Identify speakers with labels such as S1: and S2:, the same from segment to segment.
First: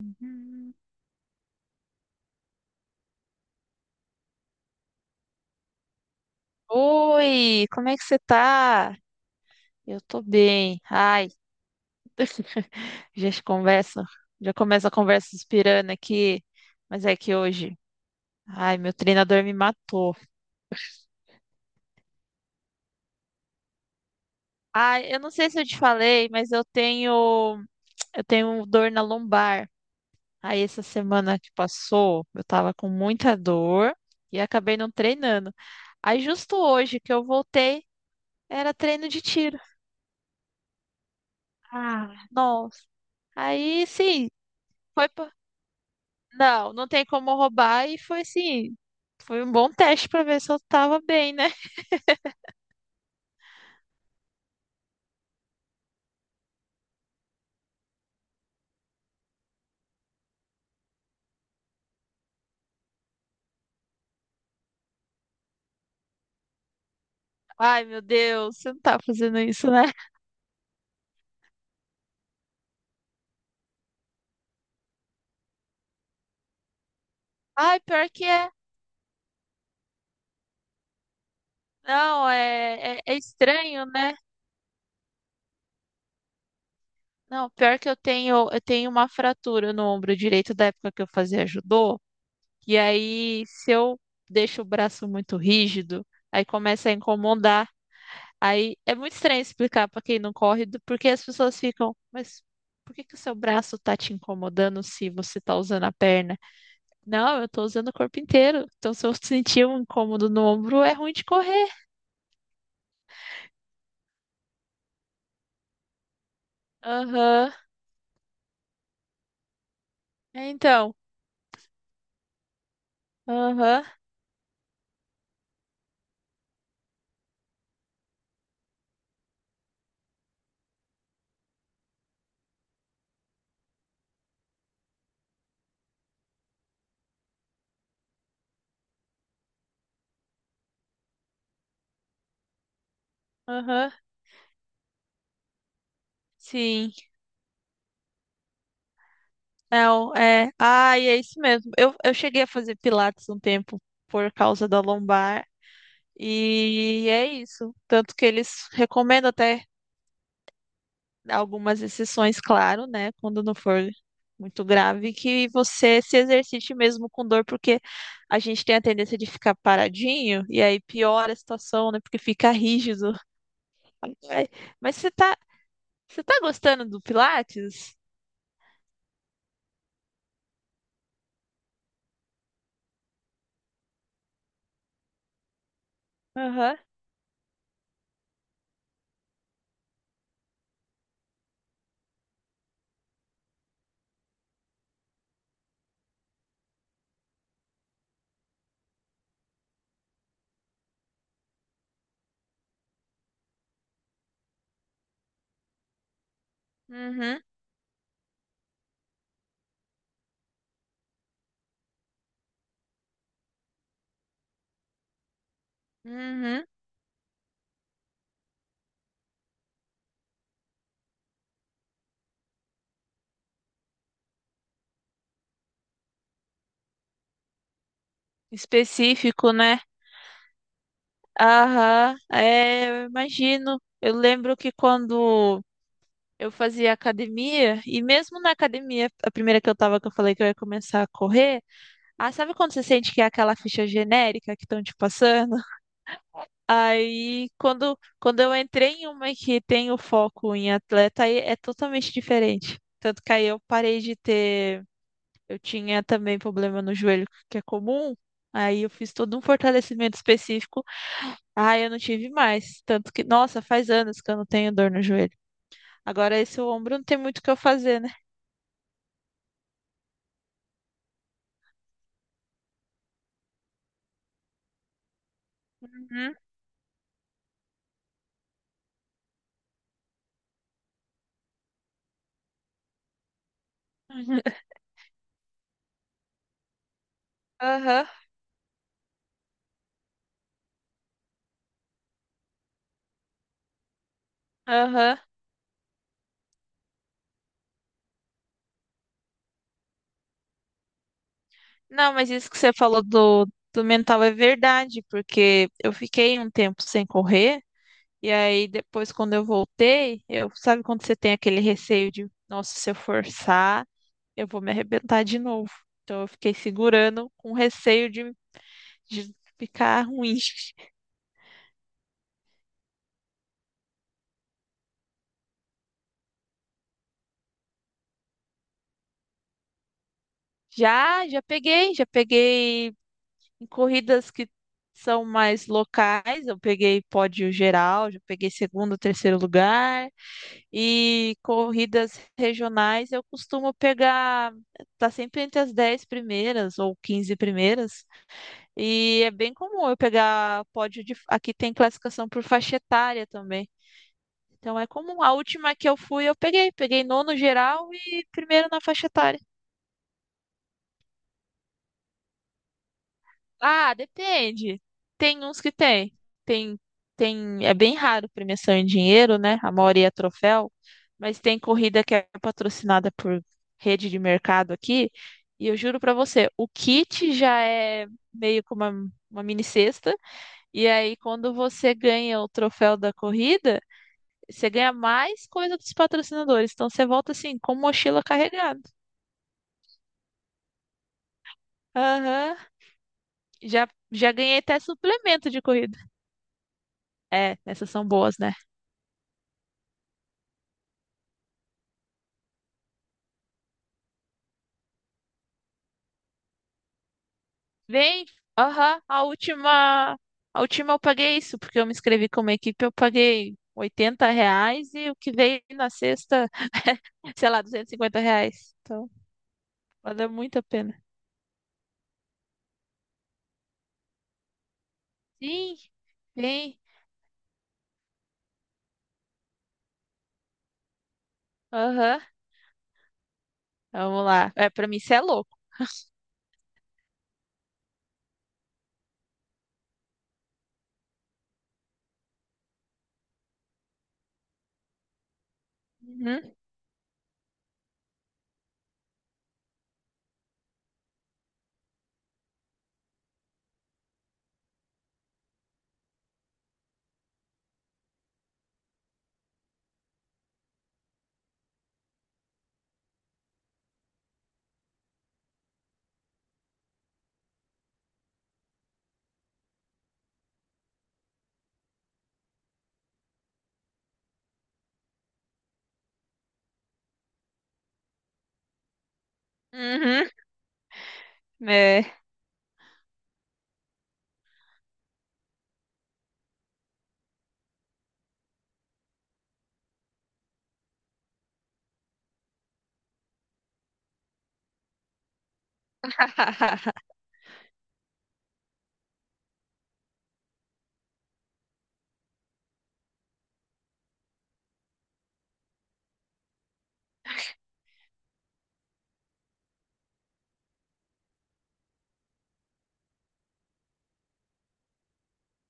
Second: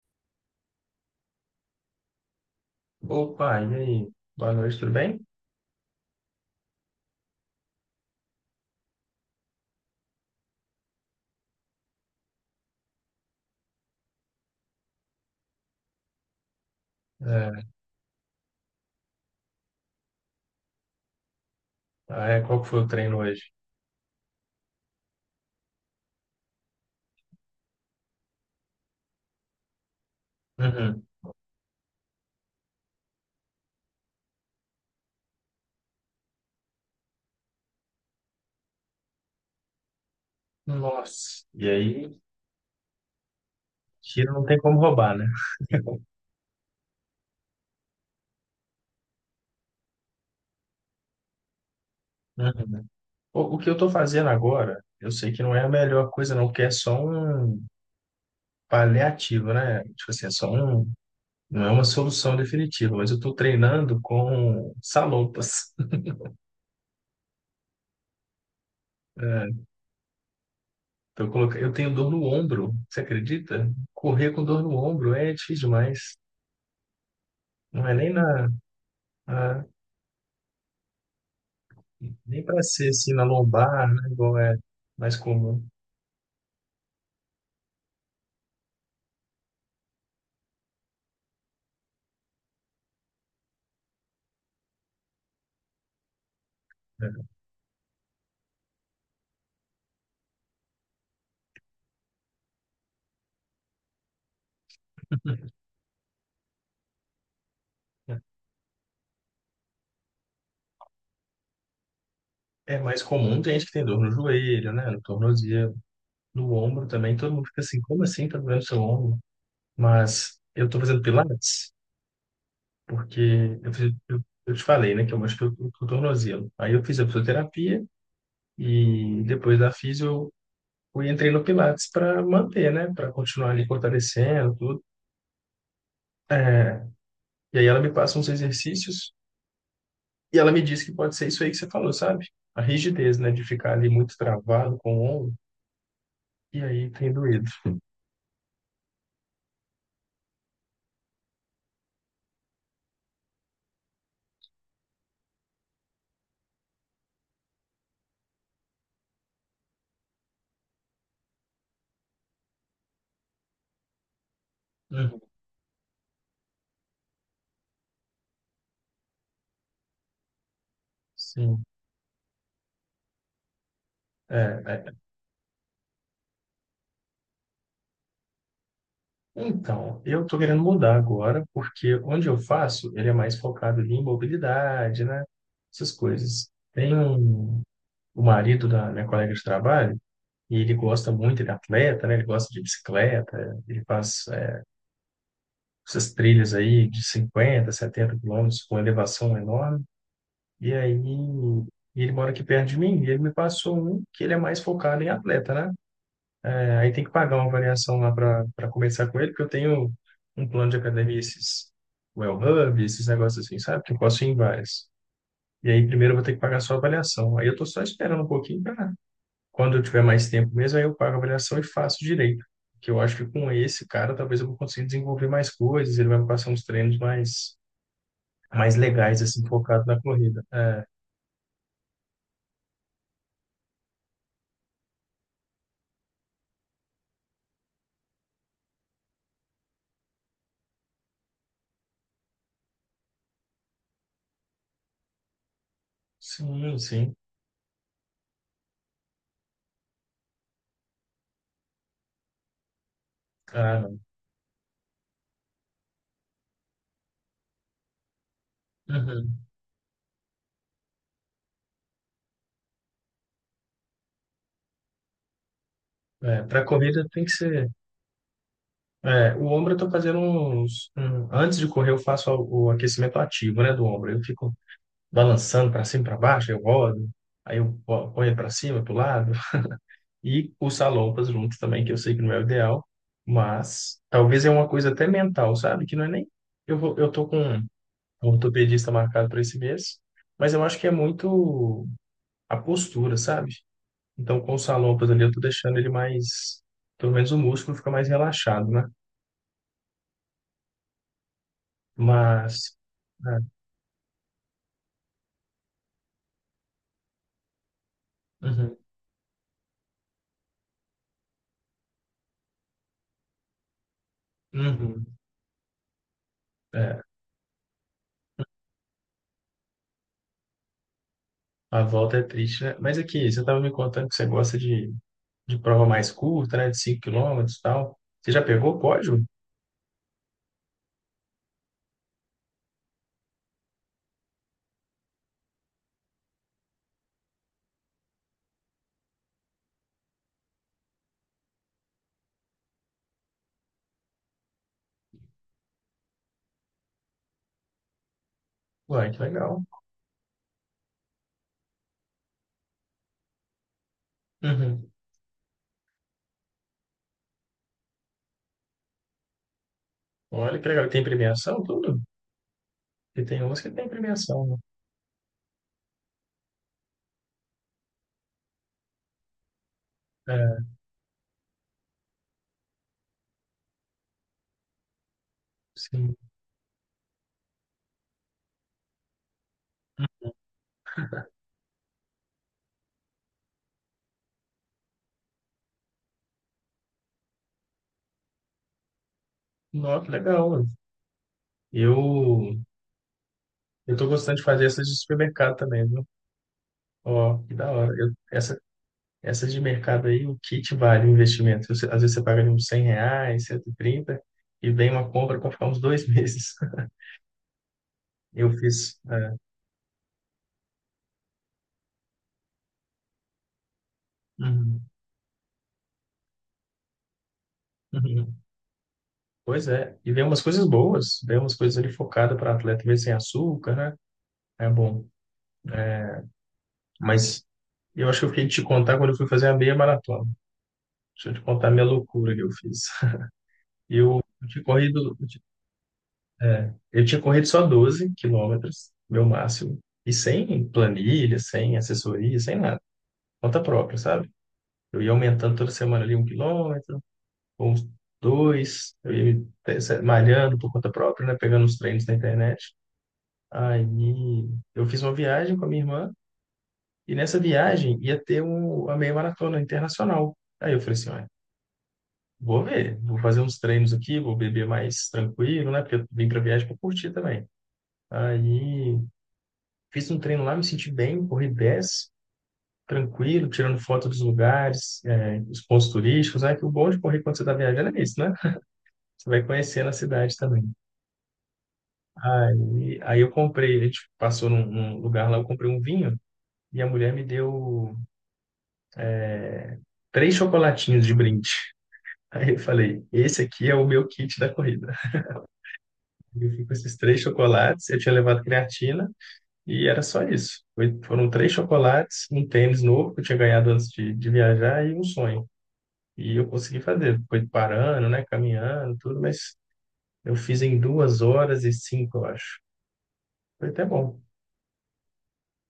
S1: Hum.
S2: Opa, e aí? Boa noite, tudo bem?
S1: Oi, como é que você tá? Eu tô bem. Ai, já se conversa, já começa a conversa inspirando aqui, mas é que
S2: É,
S1: hoje, ai, meu treinador me matou.
S2: qual que foi o treino hoje?
S1: Ai, eu não sei se eu te falei, mas eu tenho dor na lombar. Aí essa
S2: Uhum.
S1: semana que passou, eu tava com muita dor e acabei não treinando. Aí justo hoje que eu voltei, era treino de tiro.
S2: Nossa, e aí,
S1: Ah, nossa. Aí sim,
S2: tiro não tem como
S1: foi.
S2: roubar, né?
S1: Não, não tem como roubar e foi um bom teste pra ver se eu tava bem, né?
S2: Uhum. O que eu tô fazendo agora, eu sei que não é a melhor coisa não, porque é só um paliativo, né? Tipo assim, é só um, não é uma solução definitiva, mas eu tô treinando com salopas.
S1: Ai, meu Deus, você não tá fazendo
S2: É,
S1: isso, né?
S2: tô colocando, eu tenho dor no ombro, você acredita? Correr com dor no ombro é difícil demais.
S1: Ai,
S2: Não é
S1: pior que é.
S2: na,
S1: Não,
S2: Nem para ser
S1: é, é,
S2: assim
S1: é
S2: na
S1: estranho,
S2: lombar, né?
S1: né?
S2: Igual é mais comum,
S1: Não, pior que eu tenho uma fratura no ombro direito da época que eu fazia judô, e aí se eu deixo o braço muito rígido, aí começa a
S2: né?
S1: incomodar. Aí é muito estranho explicar pra quem não corre, porque as pessoas ficam, mas por que que o seu braço tá te incomodando se você tá usando a perna? Não, eu tô usando o corpo inteiro. Então, se eu sentir um incômodo no ombro, é ruim de correr.
S2: É mais comum, tem gente que tem dor no joelho, né? No tornozelo, no ombro também. Todo mundo
S1: Aham.
S2: fica assim, como assim tá doendo seu ombro? Mas
S1: É,
S2: eu tô
S1: então.
S2: fazendo pilates porque eu,
S1: Aham.
S2: fiz- eu, eu te falei, né? Que eu machuquei o tornozelo. Aí eu fiz a fisioterapia e depois da fisio eu entrei no pilates para manter, né? Para continuar ali fortalecendo tudo. É, e aí ela me passa uns exercícios. E ela me disse que pode ser isso aí que você falou, sabe? A rigidez, né? De ficar ali
S1: Aham.
S2: muito travado com o ombro, e aí
S1: Sim.
S2: tem doído.
S1: Não, é. Ai, é isso mesmo. Eu cheguei a fazer pilates um tempo por causa da lombar. E é isso. Tanto que eles recomendam até algumas exceções, claro, né? Quando não for muito grave,
S2: Uhum.
S1: que você se exercite mesmo com dor, porque a gente tem a tendência de ficar paradinho e aí piora a
S2: Sim.
S1: situação, né? Porque fica rígido.
S2: É,
S1: Ai, mas
S2: é.
S1: você tá gostando do Pilates?
S2: Então, eu tô querendo mudar agora, porque onde eu faço, ele é mais focado ali em mobilidade, né? Essas coisas.
S1: Aham.
S2: O marido da minha colega de trabalho, e ele gosta muito, ele é atleta, né? Ele gosta de bicicleta, ele faz, essas trilhas aí de 50, 70 km com elevação enorme. E aí, e ele mora aqui perto de mim, e ele me passou um que ele é mais focado em atleta, né? É, aí tem que pagar
S1: Uhum.
S2: uma avaliação lá para começar com ele, porque eu tenho um plano de academia, esses Well Hub, esses negócios assim, sabe? Que eu posso ir em várias. E aí, primeiro eu vou ter que pagar
S1: Uhum.
S2: só a avaliação. Aí eu tô só esperando um pouquinho para quando eu tiver mais tempo mesmo, aí eu pago a avaliação e faço direito. Que eu acho que com esse cara, talvez eu vou conseguir desenvolver mais coisas, ele vai me passar uns treinos mais legais, assim,
S1: Específico, né?
S2: focado na corrida. É,
S1: Aham. É, eu imagino. Eu lembro que quando eu fazia academia, e mesmo na academia, a primeira que eu tava, que eu falei que eu ia começar a correr. Ah, sabe quando você sente que é aquela ficha genérica que estão te passando?
S2: sim, sim.
S1: Aí, quando eu entrei em uma que tem o foco em atleta, aí é totalmente diferente. Tanto que aí eu
S2: Ah,
S1: parei de ter. Eu tinha também problema no joelho, que é comum. Aí eu fiz todo
S2: uhum.
S1: um fortalecimento específico. Aí eu não tive mais. Tanto que, nossa, faz anos que eu não tenho dor no joelho. Agora
S2: É,
S1: esse
S2: para
S1: ombro não
S2: corrida
S1: tem
S2: tem que
S1: muito o que eu
S2: ser.
S1: fazer, né?
S2: É, o ombro eu tô fazendo antes de correr, eu faço o aquecimento ativo, né, do ombro. Eu fico balançando para cima e para
S1: Uhum.
S2: baixo, eu rodo, aí eu ponho para cima, para o lado. E os salompas juntos também, que eu sei que não é o ideal, mas talvez é uma coisa até mental, sabe? Que não é nem. Eu tô com um
S1: Aham,
S2: ortopedista marcado para esse mês, mas eu acho que é muito a postura, sabe? Então, com os salopas
S1: aham.
S2: ali, eu tô deixando ele mais. Pelo menos o músculo fica mais relaxado, né?
S1: Não, mas isso que você
S2: Mas.
S1: falou
S2: É,
S1: do mental é verdade, porque eu fiquei um tempo sem correr, e aí
S2: uhum,
S1: depois, quando eu voltei, eu sabe quando você tem aquele receio de, nossa, se eu forçar, eu vou me
S2: uhum,
S1: arrebentar de novo. Então eu fiquei
S2: é,
S1: segurando com receio de ficar ruim.
S2: a volta é triste, né? Mas aqui, você estava me contando que você gosta de prova mais curta, né? De 5 km e tal. Você já pegou o pódio?
S1: Já, já peguei em corridas que são mais locais, eu peguei pódio geral, já peguei segundo, terceiro lugar. E corridas regionais eu costumo pegar, tá sempre entre as 10 primeiras ou 15 primeiras.
S2: Uai, que
S1: E é bem
S2: legal.
S1: comum eu pegar pódio de. Aqui tem classificação por faixa etária também. Então é
S2: Uhum.
S1: comum. A última que eu fui, eu peguei. Peguei nono geral e primeiro na faixa etária.
S2: Olha que legal. E tem premiação, tudo? Porque tem umas que tem
S1: Ah,
S2: premiação, né?
S1: depende. Tem uns que tem. Tem, tem, é bem raro premiação em dinheiro, né? A maioria é troféu,
S2: É,
S1: mas tem corrida que é patrocinada por rede de mercado aqui, e eu juro pra
S2: sim.
S1: você, o kit já é meio que uma mini cesta, e aí quando você ganha o troféu da corrida, você ganha mais coisa dos patrocinadores, então você volta assim, com mochila carregada.
S2: Nossa, que legal, mano. Eu,
S1: Aham. Já,
S2: eu tô
S1: já
S2: gostando de
S1: ganhei
S2: fazer
S1: até
S2: essas de
S1: suplemento
S2: supermercado
S1: de
S2: também,
S1: corrida.
S2: viu? Ó, que
S1: É,
S2: da
S1: essas
S2: hora.
S1: são
S2: Eu,
S1: boas, né?
S2: essas Essas de mercado aí, o que que vale o investimento? Você- Às vezes você paga ali uns R$ 100, 130 e vem uma compra para ficar uns dois meses.
S1: Vem,
S2: Eu fiz.
S1: aham, a
S2: É.
S1: última, a última eu paguei isso, porque eu me inscrevi como equipe, eu paguei oitenta
S2: Uhum,
S1: reais e o que veio na sexta, sei lá, duzentos e cinquenta
S2: uhum.
S1: reais. Então,
S2: Pois é. E vem
S1: valeu
S2: umas
S1: muito a
S2: coisas
S1: pena.
S2: boas, vem umas coisas ali focadas para atleta, mesmo sem açúcar, né? É bom.
S1: Sim, vem,
S2: Mas eu acho que eu fiquei de te contar quando eu fui fazer a meia maratona. Deixa eu te contar a minha
S1: aham,
S2: loucura que eu fiz. Eu,
S1: vamos lá.
S2: tinha
S1: É, pra mim isso
S2: corrido,
S1: é
S2: eu ti-
S1: louco.
S2: eu tinha corrido só 12 km, meu máximo. E sem planilha, sem assessoria, sem nada. Conta própria, sabe? Eu ia aumentando toda semana ali um
S1: Uhum,
S2: quilômetro, ou uns dois, eu ia me te- se- malhando por conta própria, né? Pegando os treinos na internet. Aí eu fiz uma viagem com a minha irmã, e nessa viagem ia ter a meia maratona internacional. Aí eu falei assim, olha, vou ver, vou fazer uns treinos aqui, vou beber mais tranquilo, né? Porque eu vim pra viagem para curtir também. Aí fiz um treino lá, me senti bem, corri 10, tranquilo, tirando foto dos lugares, os pontos turísticos, né? Que o bom de correr quando você está viajando é isso, né? Você vai conhecendo a
S1: uhum,
S2: cidade também.
S1: é.
S2: Aí eu comprei, a gente passou num lugar lá, eu comprei um vinho e a mulher me deu três chocolatinhos de brinde. Aí eu falei, esse aqui é o meu kit da corrida. Eu fui com esses três chocolates, eu tinha levado creatina e era só isso. Foram três chocolates, um tênis novo que eu tinha ganhado antes de viajar e um sonho. E eu consegui fazer. Foi parando, né? Caminhando, tudo, mas eu fiz em 2h05, eu acho. Foi até bom.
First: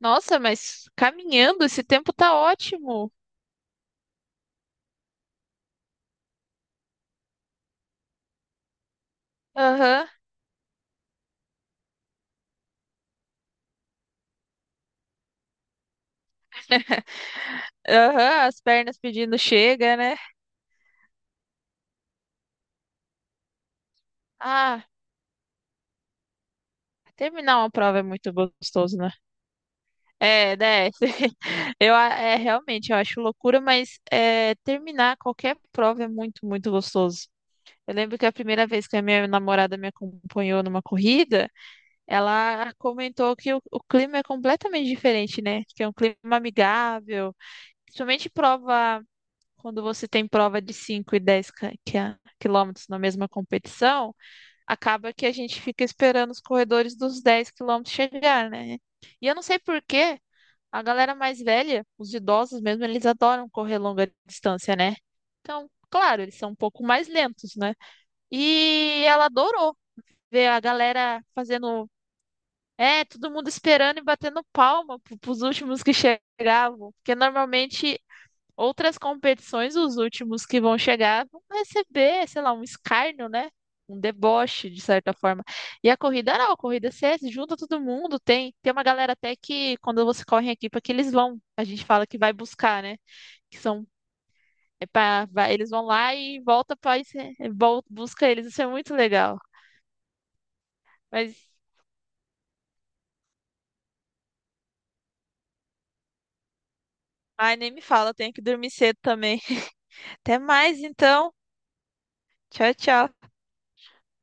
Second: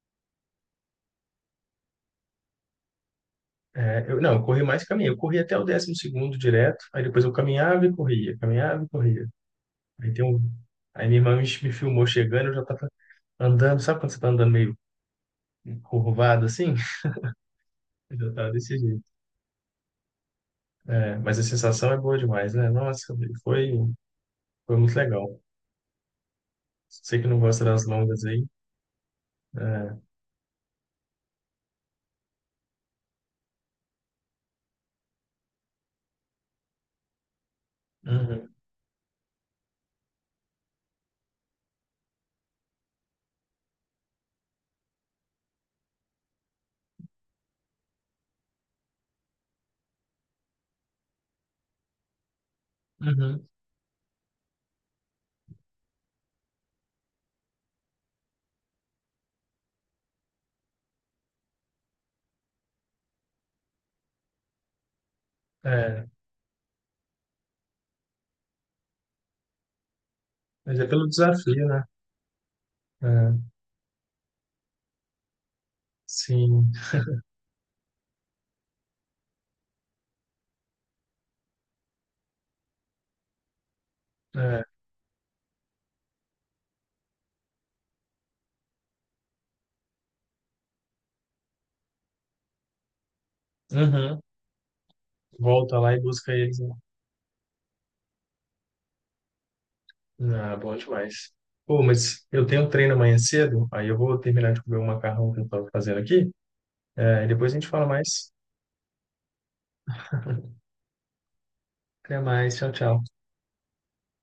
S1: Nossa, mas caminhando, esse tempo tá ótimo.
S2: É, eu, não, eu corri mais caminho. Eu corri até o décimo segundo direto, aí depois eu caminhava e corria, caminhava e corria.
S1: Aham,
S2: Aí tem um. Aí minha irmã me filmou chegando, eu já tava andando, sabe quando você tá andando meio curvado assim? Eu já
S1: aham,
S2: tava
S1: as
S2: desse
S1: pernas
S2: jeito.
S1: pedindo chega, né?
S2: É, mas a sensação é boa demais, né? Nossa, foi, foi
S1: Ah,
S2: muito legal. Sei que não
S1: terminar
S2: gosta
S1: uma
S2: das
S1: prova é
S2: longas
S1: muito
S2: aí.
S1: gostoso, né?
S2: É,
S1: É, né? É, realmente, eu acho loucura, mas é, terminar qualquer prova é muito, muito gostoso. Eu lembro que a
S2: uhum,
S1: primeira vez que a minha namorada me acompanhou numa corrida, ela comentou que o clima é completamente diferente, né? Que é um clima amigável, principalmente prova, quando você tem prova de 5 e 10 quilômetros na mesma
S2: uhum,
S1: competição, acaba que a gente fica esperando os corredores dos 10 quilômetros chegar, né? E eu não sei porquê. A galera mais velha, os idosos mesmo, eles adoram correr longa distância, né? Então,
S2: é,
S1: claro, eles são um pouco mais lentos, né? E ela adorou ver a
S2: mas é pelo
S1: galera
S2: desafio, né?
S1: fazendo. É, todo
S2: É,
S1: mundo esperando e batendo palma pros últimos que
S2: sim.
S1: chegavam. Porque normalmente outras competições, os últimos que vão chegar, vão receber, sei lá, um escárnio, né? Um
S2: É.
S1: deboche, de certa forma. E a corrida não, a corrida você junta todo mundo, tem uma galera até que quando você corre em equipa que eles vão, a gente fala que vai buscar, né? Que são,
S2: Uhum.
S1: é pra, eles
S2: Volta
S1: vão
S2: lá e
S1: lá
S2: busca
S1: e
S2: eles, né?
S1: volta para busca eles, isso é muito legal.
S2: Ah, bom demais.
S1: Mas,
S2: Pô, mas eu tenho um treino amanhã cedo, aí eu vou terminar de comer o macarrão que eu tava fazendo aqui. É, e depois a
S1: ai,
S2: gente
S1: nem me
S2: fala
S1: fala, eu
S2: mais.
S1: tenho que dormir cedo também. Até mais, então.
S2: Até mais. Tchau,
S1: Tchau,
S2: tchau.
S1: tchau.